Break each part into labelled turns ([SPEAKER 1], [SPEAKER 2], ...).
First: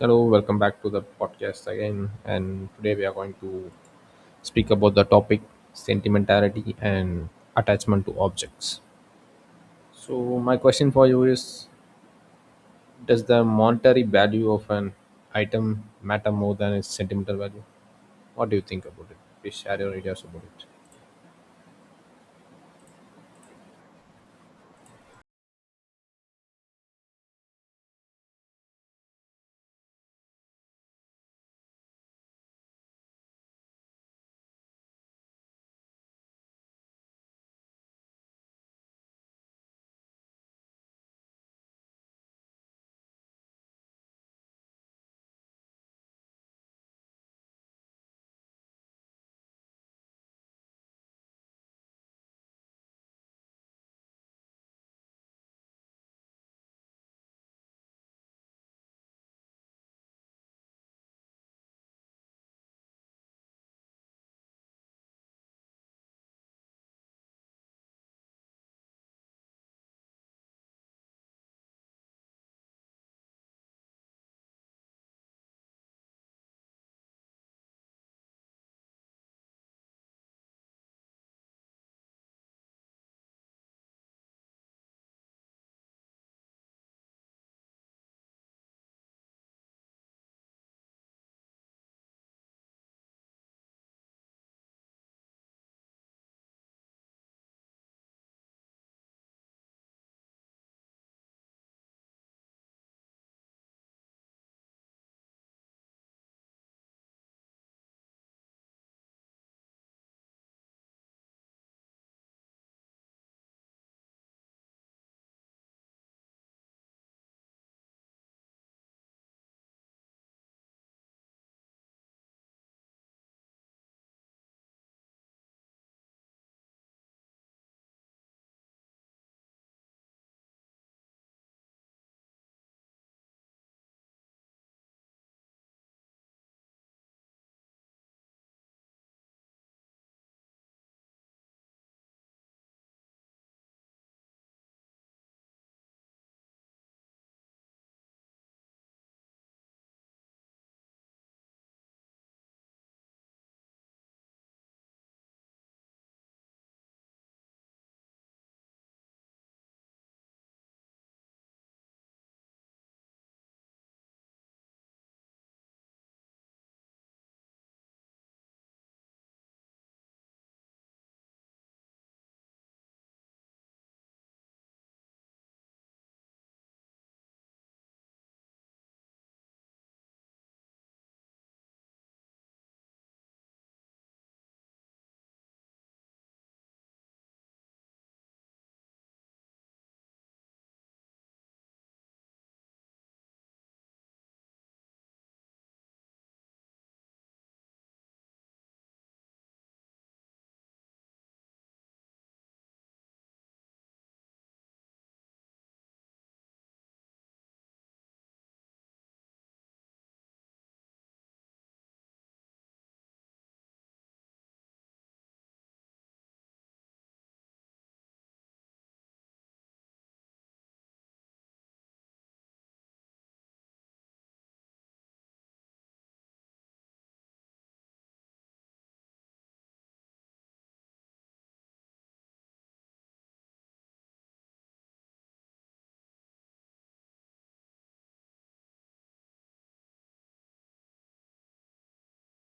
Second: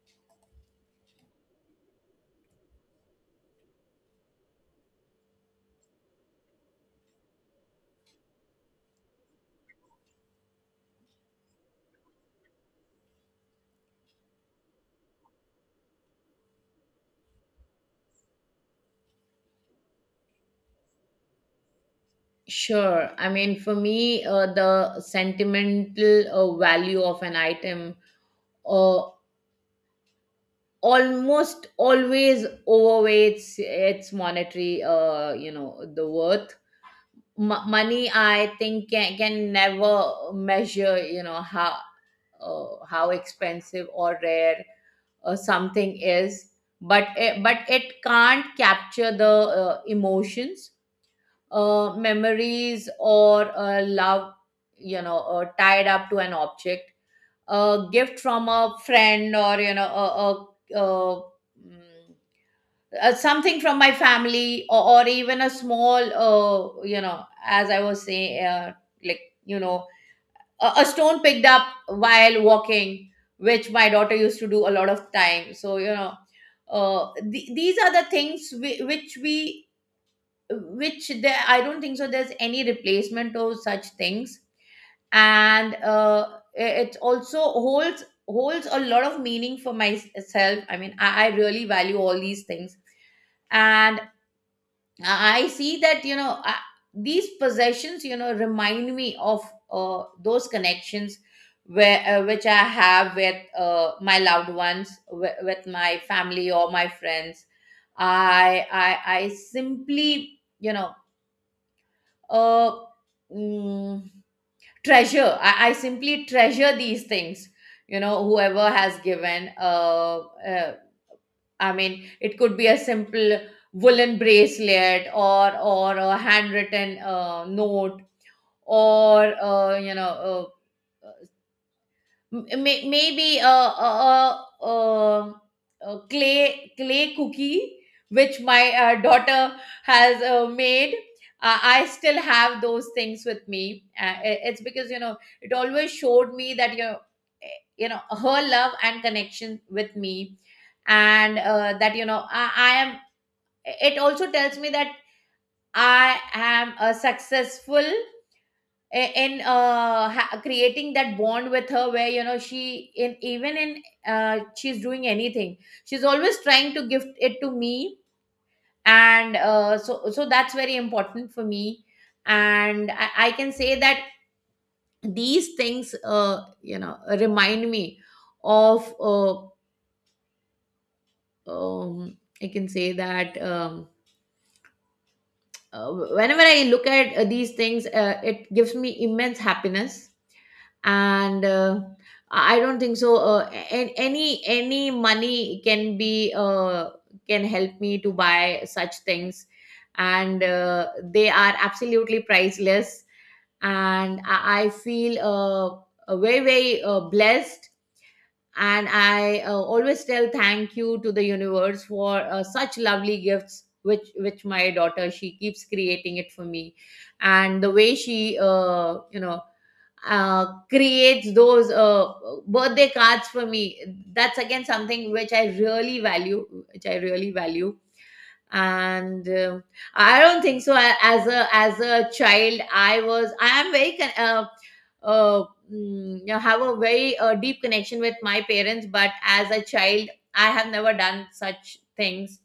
[SPEAKER 1] Hello, welcome back to the podcast again. And today we are going to speak about the topic sentimentality and attachment to objects. So, my question for you is: does the monetary value of an item matter more than its sentimental value? What do you think about it? Please share your ideas about it.
[SPEAKER 2] Sure. I mean, for me, the sentimental value of an item uh, almost always overweights its monetary, the worth. Money, I think, can never measure, you know, how expensive or rare something is, but it can't capture the emotions, memories or love, tied up to an object, a gift from a friend or you know mm, something from my family, or even a small, you know, as I was saying, like you know a stone picked up while walking, which my daughter used to do a lot of time. So you know, these are the things we which there I don't think so there's any replacement of such things. And I- it also holds a lot of meaning for myself. I mean I really value all these things. And I see that, these possessions you know remind me of those connections, where which I have with my loved ones, with my family or my friends. I simply uh, mm, treasure. I simply treasure these things. You know, whoever has given. I mean, it could be a simple woolen bracelet or a handwritten note or maybe a, a, a a clay cookie which my daughter has made. Uh, I still have those things with me I- it's because you know it always showed me that, you know, her love and connection with me. And that you know I am, it also tells me that I am a successful, creating that bond with her, where you know she in even in she's doing anything, she's always trying to gift it to me. And so so that's very important for me. And I can say that these things, you know, remind me of I can say that, whenever I look at these things, it gives me immense happiness. And I don't think so, any money can be can help me to buy such things. And they are absolutely priceless. And I feel very very blessed. And I always tell thank you to the universe for such lovely gifts, which my daughter she keeps creating it for me. And the way she, creates those birthday cards for me, that's again something which I really value, which I really value. And I don't think so. As a child, I am very uh, you know, have a very deep connection with my parents. But as a child, I have never done such things,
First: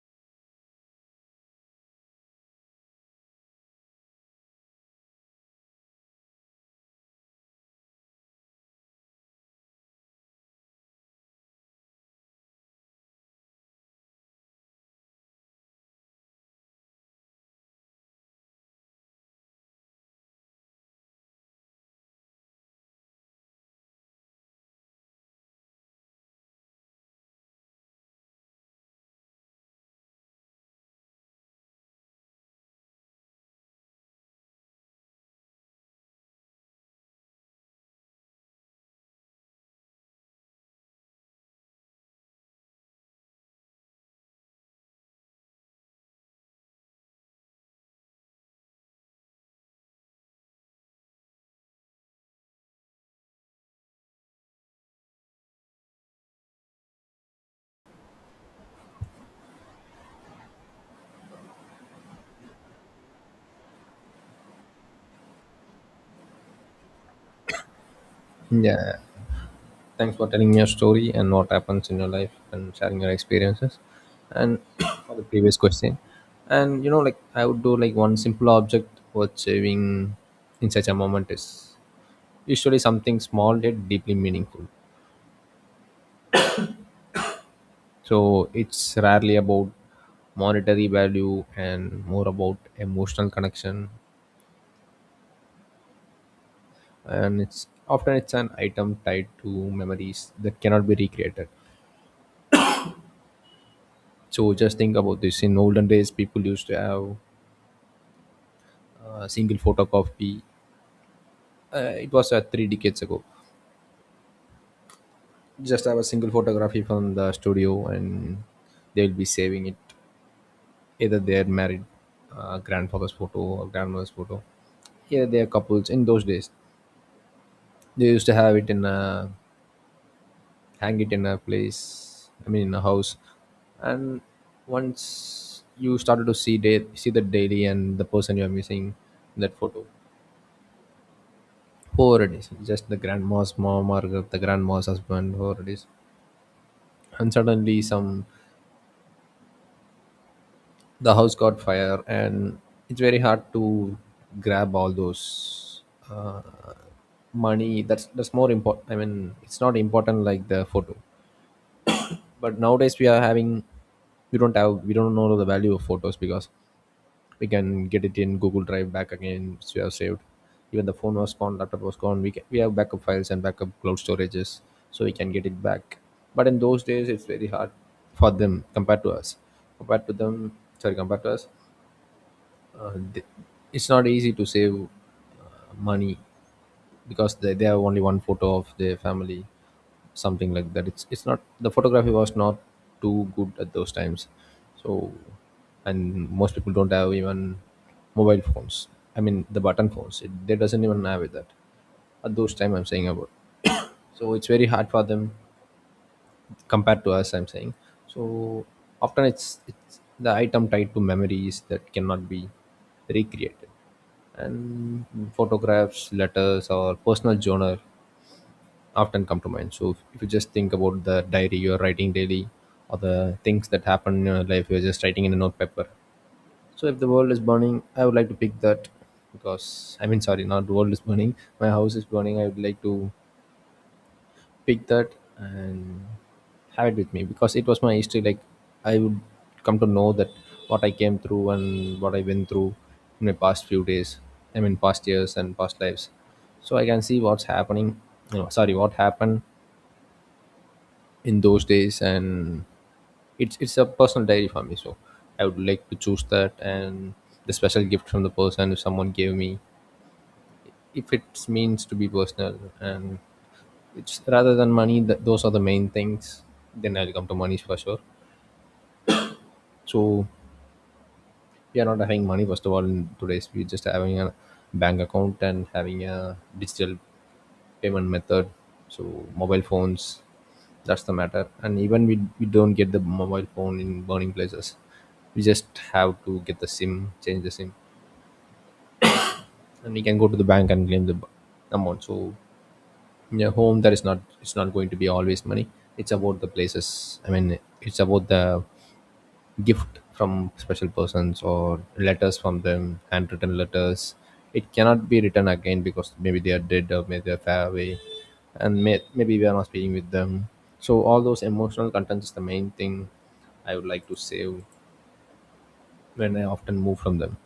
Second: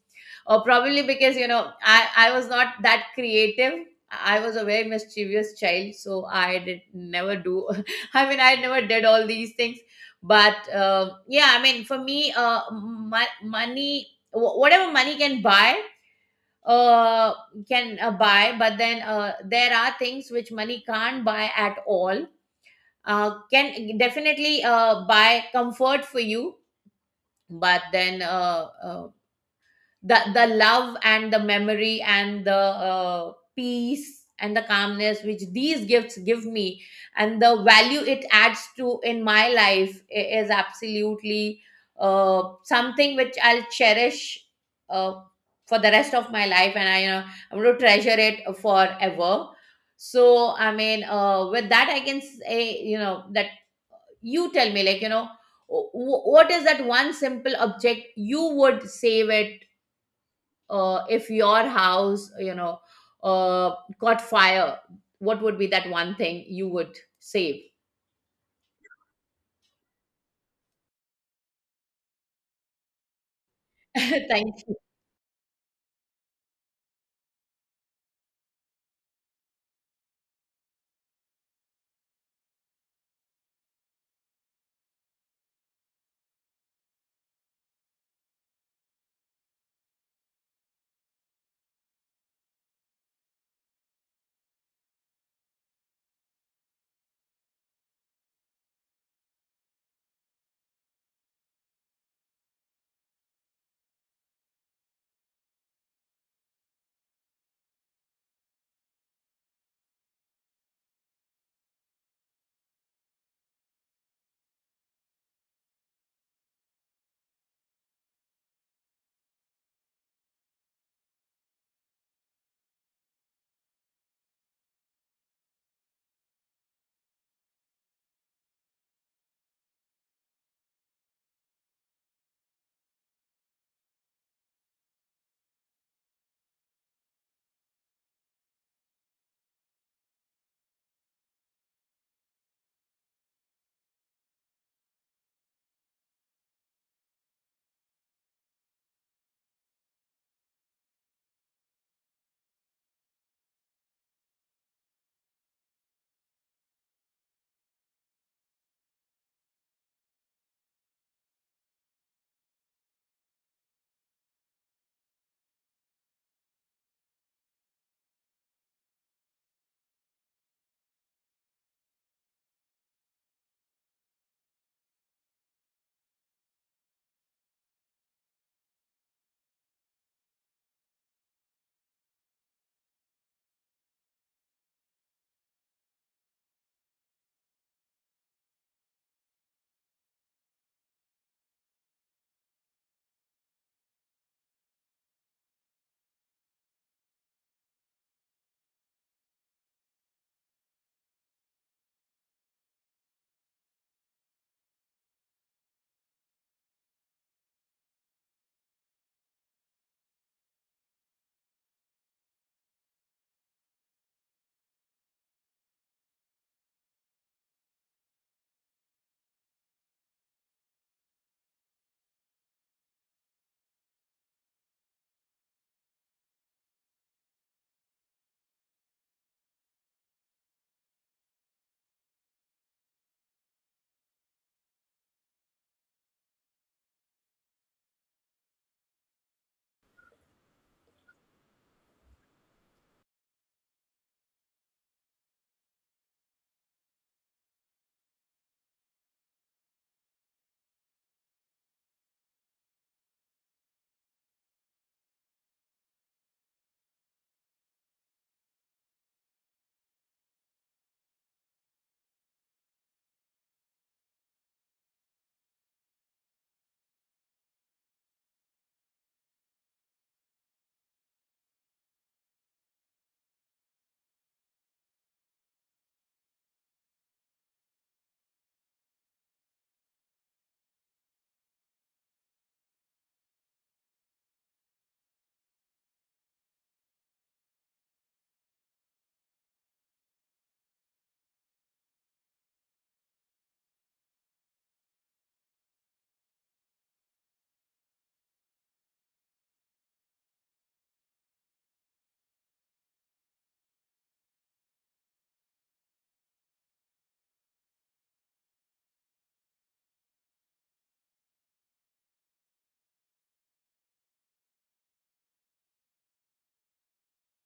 [SPEAKER 2] or probably because you know I was not that creative. I was a very mischievous child, so I did never do I mean I never did all these things. But yeah, I mean for me, money, whatever money can buy, uh, can buy, but then there are things which money can't buy at all. Can definitely buy comfort for you, but then the love and the memory and the peace and the calmness which these gifts give me, and the value it adds to in my life is absolutely something which I'll cherish uh, for the rest of my life. And i, you know, I'm going to treasure it forever. So I mean, with that I can say, you know, that you tell me, like, you know, what is that one simple object you would save it, if your house, you know, got fire. What would be that one thing you would save?
[SPEAKER 1] Yeah. Thanks for telling me your story and what happens in your life and sharing your experiences.
[SPEAKER 2] Thank
[SPEAKER 1] And
[SPEAKER 2] you.
[SPEAKER 1] for the previous question, and like I would do like one simple object for achieving in such a moment is usually something small yet deeply meaningful. So it's rarely about monetary value and more about emotional connection. And it's often it's an item tied to memories that cannot be recreated. So just think about this. In olden days, people used to have single photocopy. It was three decades ago. Just have a single photography from the studio, and they will be saving it. Either they are married, grandfather's photo or grandmother's photo. Either they are couples. In those days, they used to have it in a hang it in a place. I mean, in a house. And once you started to see see the daily and the person you are missing in that photo, whoever it is, just the grandma's mom or the grandma's husband, whoever it is, and suddenly some the house got fire, and it's very hard to grab all those uh, money. That's more important. I mean, it's not important like the photo, but nowadays we are having we don't know the value of photos, because we can get it in Google Drive back again, which we have saved. Even the phone was gone, laptop was gone, we have backup files and backup cloud storages, so we can get it back. But in those days, it's very hard for them compared to us, compared to them, sorry, compared to us. uh, th- it's not easy to save money, because they have only one photo of their family, something like that. It's not, the photography was not too good at those times. So, and most people don't have even mobile phones. I mean the button phones, they doesn't even have it, that at those time I'm saying about. So it's very hard for them compared to us, I'm saying. So often it's the item tied to memories that cannot be recreated. And photographs, letters, or personal journal often come to mind. So if you just think about the diary you're writing daily, or the things that happen in your life you're just writing in a notepaper, so if the world is burning, I would like to pick that, because, I mean, sorry, not the world is burning, my house is burning, I would like to pick that and have it with me because it was my history. Like I would come to know that what I came through and what I went through in my past few days. I mean, past years and past lives. So I can see what's happening. No, sorry, what happened in those days, and it's a personal diary for me. So I would like to choose that, and the special gift from the person if someone gave me, if it means to be personal, and it's rather than money. Those are the main things. Then I'll come to money for sure. So we are not having money, first of all. In today's, we're just having a bank account and having a digital payment method. So mobile phones, that's the matter. And even we don't get the mobile phone in burning places. We just have to get the SIM, change the SIM, and we can go to the bank and claim the amount. So in your home. That is not It's not going to be always money. It's about the places. I mean, it's about the gift from special persons, or letters from them, handwritten letters. It cannot be written again because maybe they are dead or maybe they're far away, and maybe we are not speaking with them. So all those emotional contents is the main thing I would like to save when I often move from them.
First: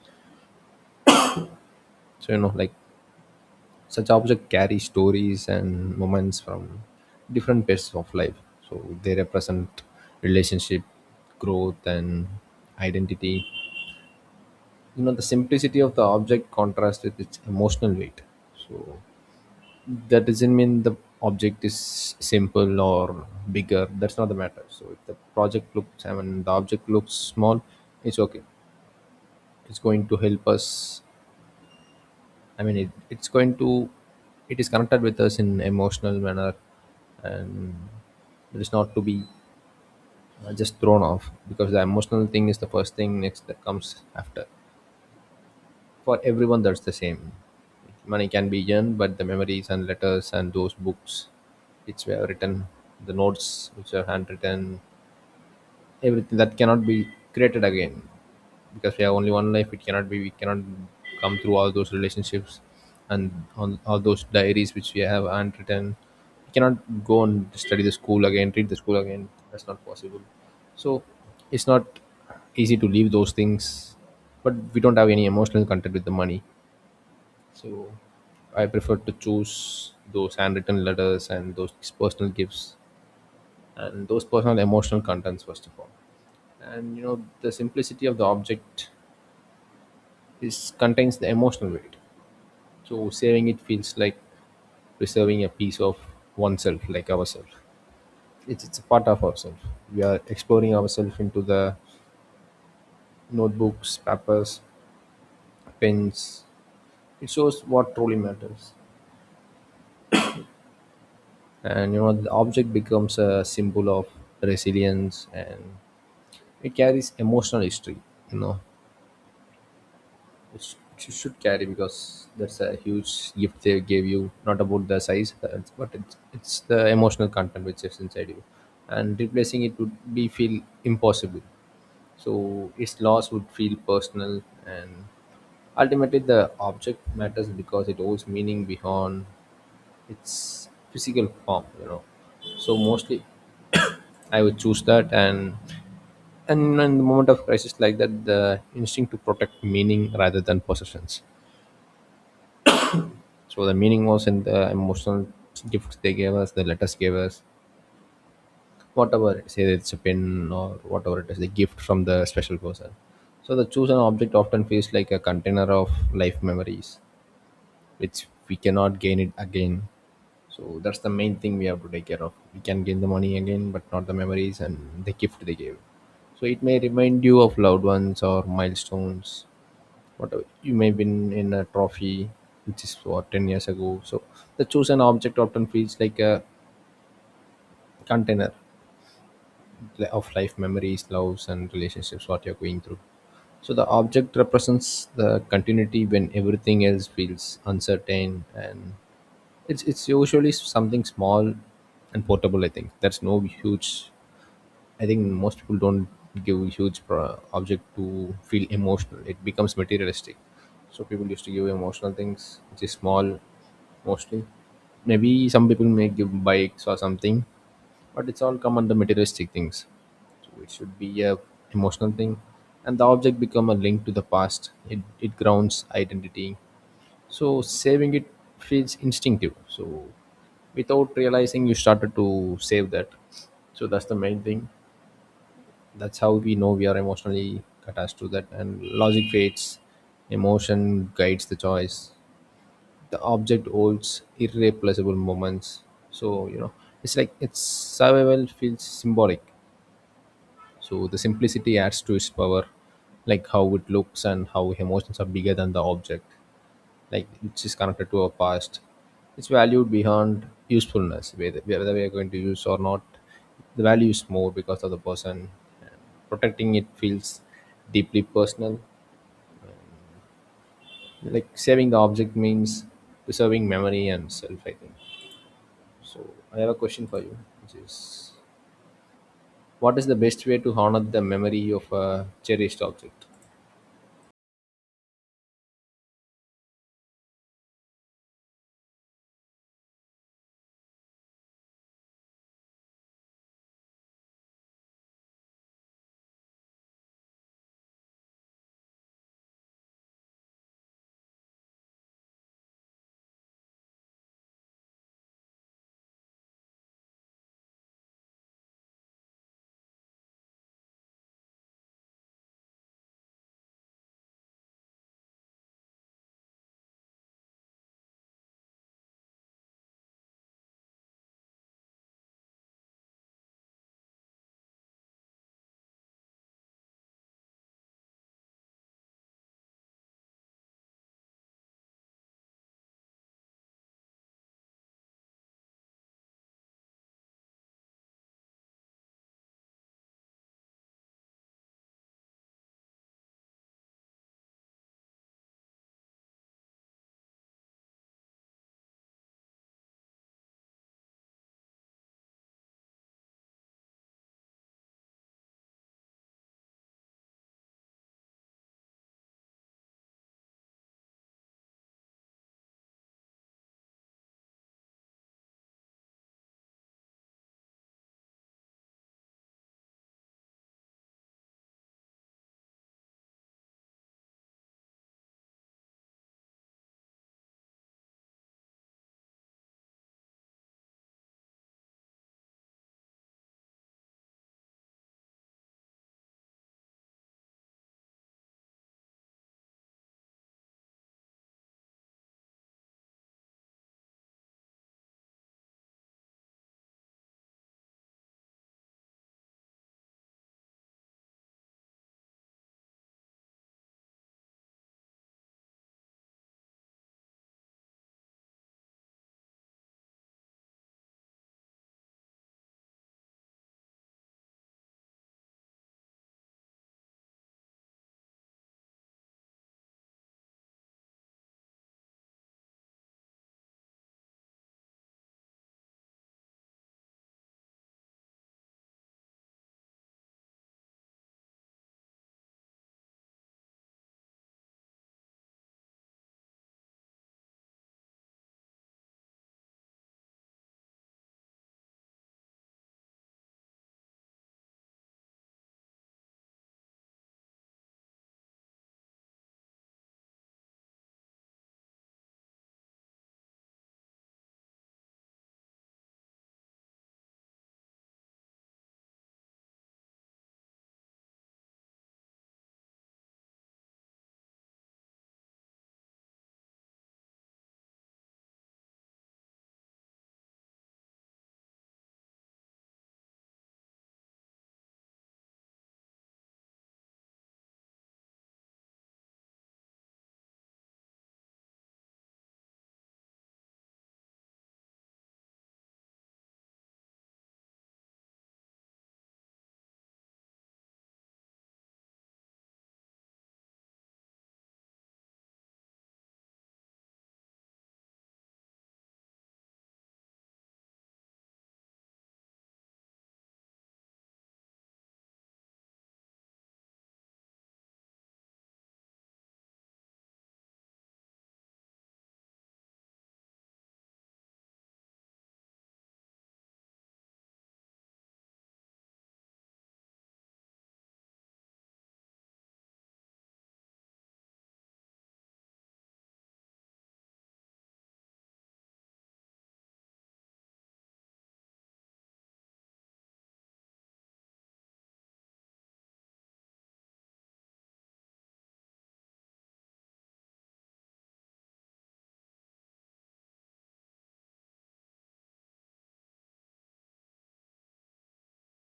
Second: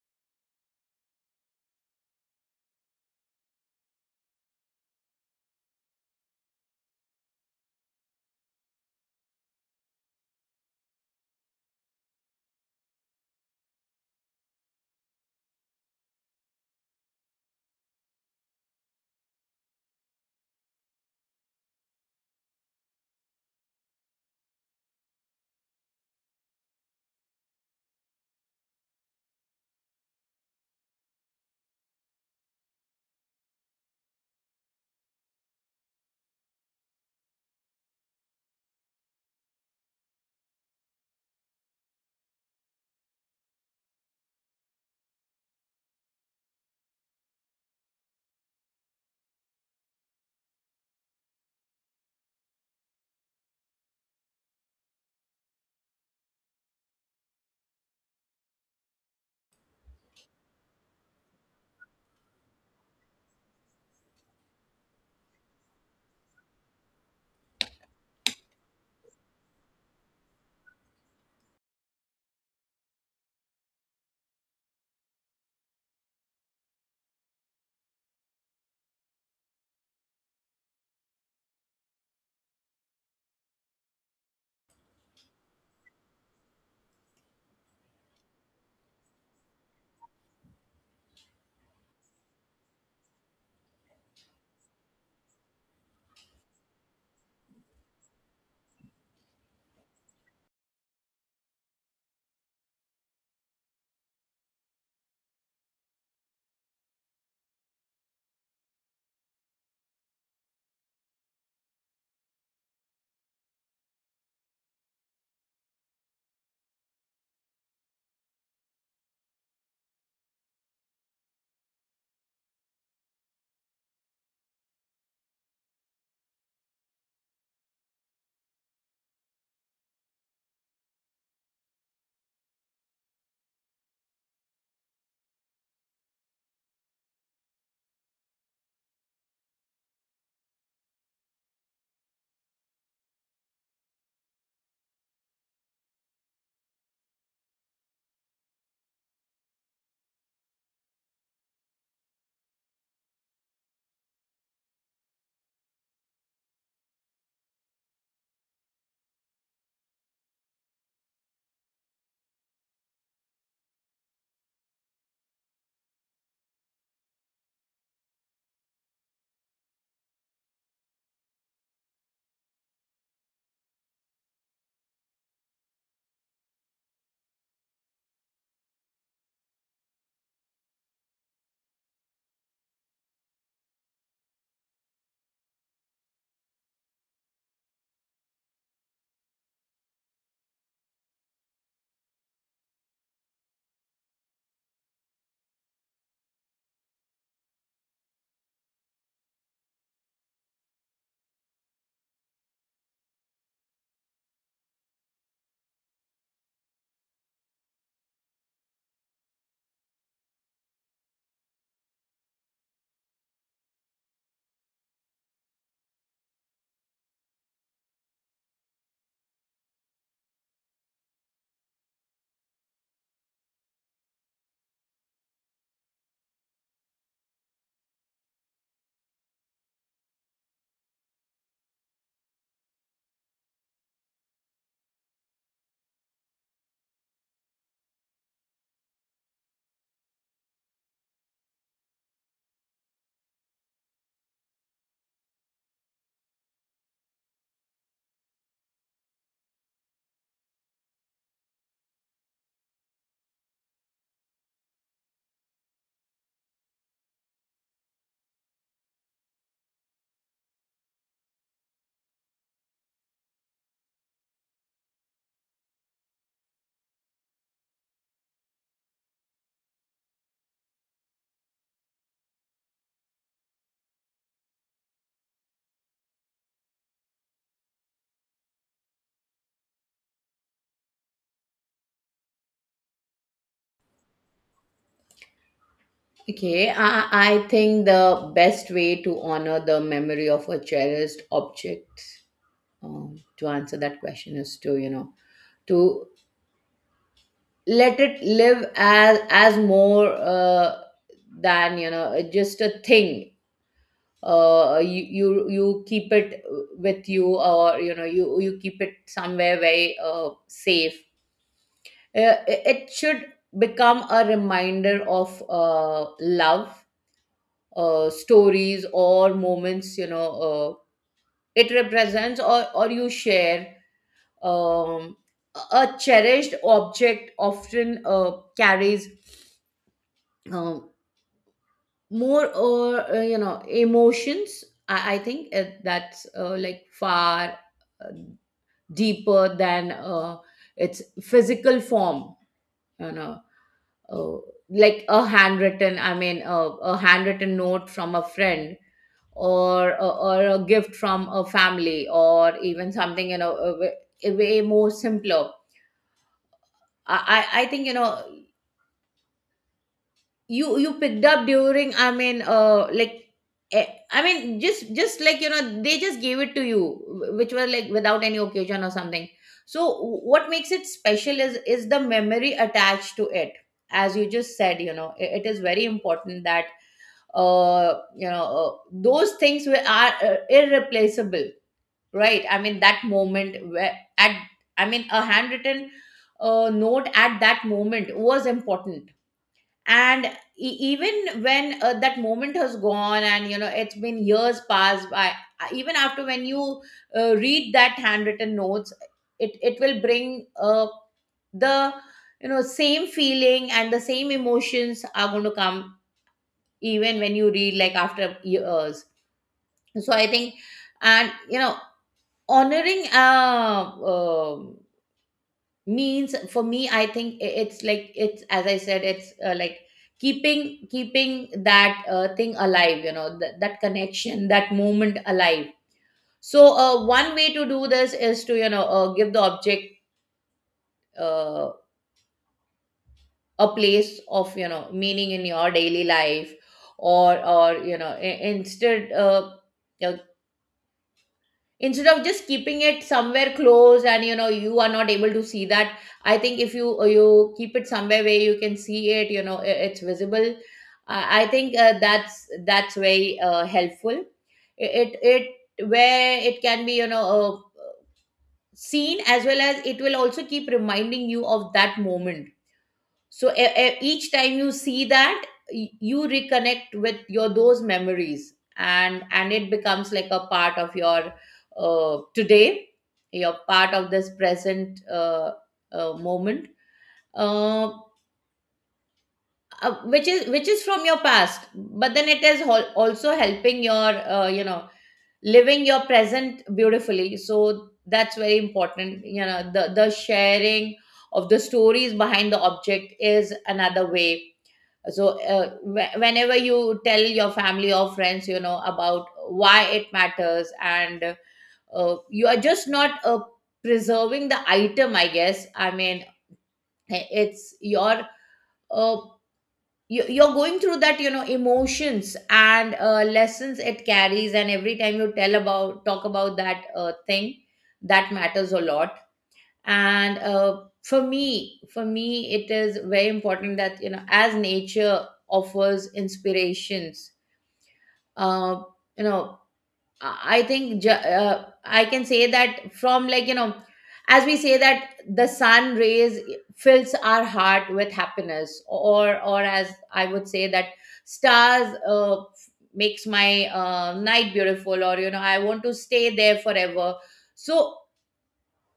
[SPEAKER 1] So like such objects carry stories and moments from different phases of life. So they represent relationship, growth, and identity. The simplicity of the object contrasts with its emotional weight. So that doesn't mean the object is simple or bigger. That's not the matter. So if the project looks, I mean the object looks small, it's okay. It's going to help us. I mean, it, it's going to it is connected with us in emotional manner, and it is not to be just thrown off, because the emotional thing is the first thing next that comes after. For everyone that's the same. Money can be earned, but the memories and letters and those books which were written, the notes which are handwritten, everything that cannot be created again, because we have only one life. It cannot be We cannot come through all those relationships and on all those diaries which we have handwritten. We cannot go and study the school again, read the school again. That's not possible. So it's not easy to leave those things, but we don't have any emotional contact with the money. So I prefer to choose those handwritten letters and those personal gifts and those personal emotional contents first of all. And the simplicity of the object is contains the emotional weight. So saving it feels like preserving a piece of oneself, like ourselves. It's a part of ourselves. We are exploring ourselves into the notebooks, papers, pens. It shows what truly matters. And the object becomes a symbol of resilience, and it carries emotional history, you know which you should carry, because that's a huge gift they gave you, not about the size. But it's the emotional content which is inside you, and replacing it would be feel impossible. So its loss would feel personal, and ultimately the object matters because it holds meaning beyond its physical form. So mostly I would choose that. And in the moment of crisis like that, the instinct to protect meaning rather than possessions. So the meaning was in the emotional gifts they gave us, the letters gave us, whatever. Say it's a pen or whatever it is, the gift from the special person. So the chosen object often feels like a container of life memories, which we cannot gain it again. So that's the main thing we have to take care of. We can gain the money again, but not the memories and the gift they gave. So it may remind you of loved ones or milestones. Whatever you may win in a trophy, which is what 10 years ago. So the chosen object often feels like a container of life memories, loves, and relationships. What you're going through. So the object represents the continuity when everything else feels uncertain, and it's usually something small and portable. I think that's no huge. I think most people don't give huge object to feel emotional. It becomes materialistic. So people used to give emotional things, which is small, mostly. Maybe some people may give bikes or something, but it's all come under materialistic things. So it should be a emotional thing, and the object become a link to the past. It grounds identity, so saving it feels instinctive. So without realizing, you started to save that. So that's the main thing. That's how we know we are emotionally attached to that. And logic fades, emotion guides the choice. The object holds irreplaceable moments. So it's like its survival feels symbolic. So the simplicity adds to its power, like how it looks and how emotions are bigger than the object, like which is connected to our past. It's valued beyond usefulness, whether we are going to use or not. The value is more because of the person. Protecting it feels deeply personal, like saving the object means preserving memory and self, I think. So I have a question for you, which is: what is the best way to honor the memory of a cherished object?
[SPEAKER 2] Okay, I think the best way to honor the memory of a cherished object, to answer that question, is to, you know, to let it live as more than, you know, just a thing. You you keep it with you, or you know you keep it somewhere very safe. It should become a reminder of love, stories or moments, you know, uh, it represents, or you share. um, a cherished object often carries, um, more or you know, emotions. I think that's like far uh, deeper than its physical form, you know, uh, like a handwritten, a handwritten note from a friend, or or a gift from a family, or even something, you know, a way more simpler. I think you know you picked up during, eh, I mean, just like you know they just gave it to you, which was like without any occasion or something. So what makes it special is the memory attached to it, as you just said. You know, it is very important that, you know, those things were are irreplaceable, right? I mean, that moment where, at, I mean, a handwritten note at that moment was important. And even when that moment has gone and you know it's been years passed by, even after when you read that handwritten notes, it will bring the you know, same feeling, and the same emotions are going to come even when you read like after years. So I think, and you know, honoring means for me, I think it's like, it's as I said, it's like keeping that thing alive, you know, that that connection, that moment alive. So one way to do this is to, you know, give the object uh, a place of, you know, meaning in your daily life. Or you know, instead of just keeping it somewhere close and you know you are not able to see that, I think if you keep it somewhere where you can see it, you know, it's visible. I think that's very helpful. It where it can be, you know, seen, as well as it will also keep reminding you of that moment. So each time you see that, you reconnect with your those memories, and it becomes like a part of your today, your part of this present, moment, uh, which is from your past. But then it is also helping your, you know, living your present beautifully. So that's very important. You know, the sharing of the stories behind the object is another way. So whenever you tell your family or friends, you know, about why it matters, and you are just not preserving the item, I guess. I mean, it's your uh, you- you're going through that, you know, emotions and lessons it carries, and every time you tell about talk about that thing, that matters a lot. And for me, it is very important that, you know, as nature offers inspirations, uh, you know, I think, I can say that from, like, you know, as we say that the sun rays fills our heart with happiness, or as I would say that stars makes my night beautiful, or you know I want to stay there forever. So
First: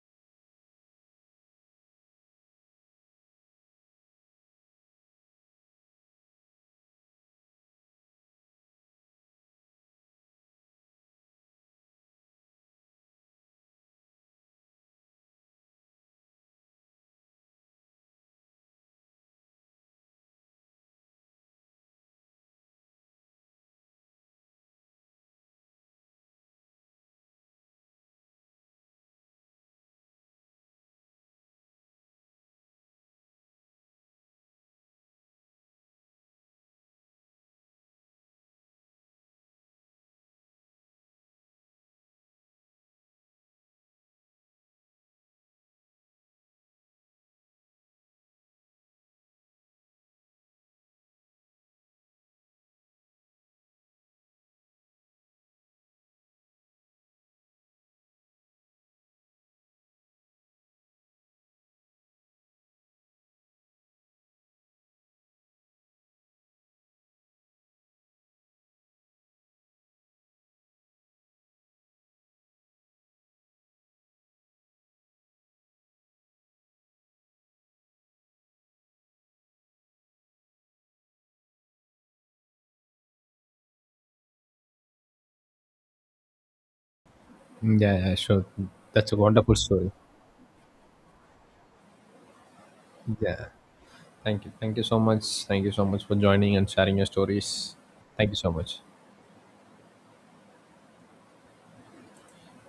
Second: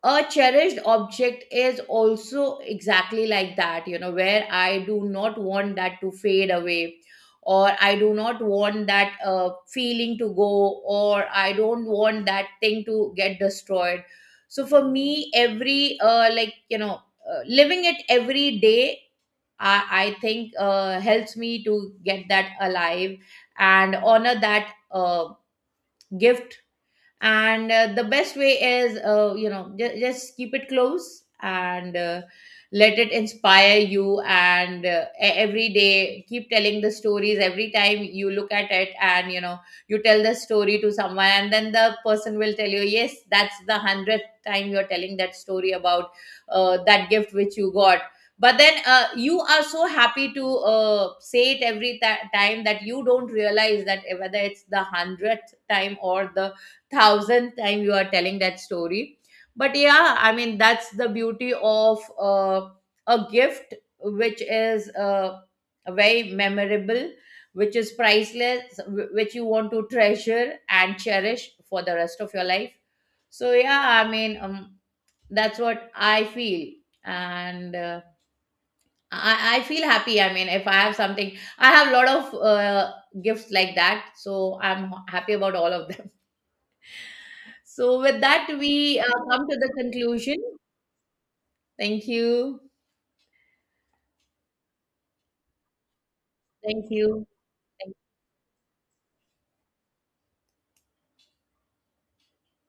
[SPEAKER 2] a cherished object is also exactly like that, you know, where I do not want that to fade away, or I do not want that feeling to go, or I don't want that thing to get destroyed. So for me, every, living it every day, i, I think helps me to get that alive and honor that gift. And the best way is, just keep it close, and let it inspire you, and every day keep telling the stories every time you look at it. And you know, you tell the story to someone, and then the person will tell you, yes, that's the 100th time you're telling that story about that gift which you got. But then you are so happy to say it every ti time, that you don't realize that whether it's the 100th time or the 1000th time you are telling that story. But yeah, I mean, that's the beauty of a gift which is very memorable, which is priceless, which you want to treasure and cherish for the rest of your life. So yeah, I mean, that's what I feel. And I feel happy. I mean, if I have something, I have a lot of gifts like that, so I'm happy about all of them.
[SPEAKER 1] Yeah,
[SPEAKER 2] So,
[SPEAKER 1] yeah,
[SPEAKER 2] with
[SPEAKER 1] sure.
[SPEAKER 2] that, we
[SPEAKER 1] That's a
[SPEAKER 2] come
[SPEAKER 1] wonderful
[SPEAKER 2] to the
[SPEAKER 1] story.
[SPEAKER 2] conclusion. Thank you.
[SPEAKER 1] Yeah, thank you. Thank you so much. Thank you so much for joining and
[SPEAKER 2] Thank
[SPEAKER 1] sharing your
[SPEAKER 2] you.
[SPEAKER 1] stories. Thank you so much.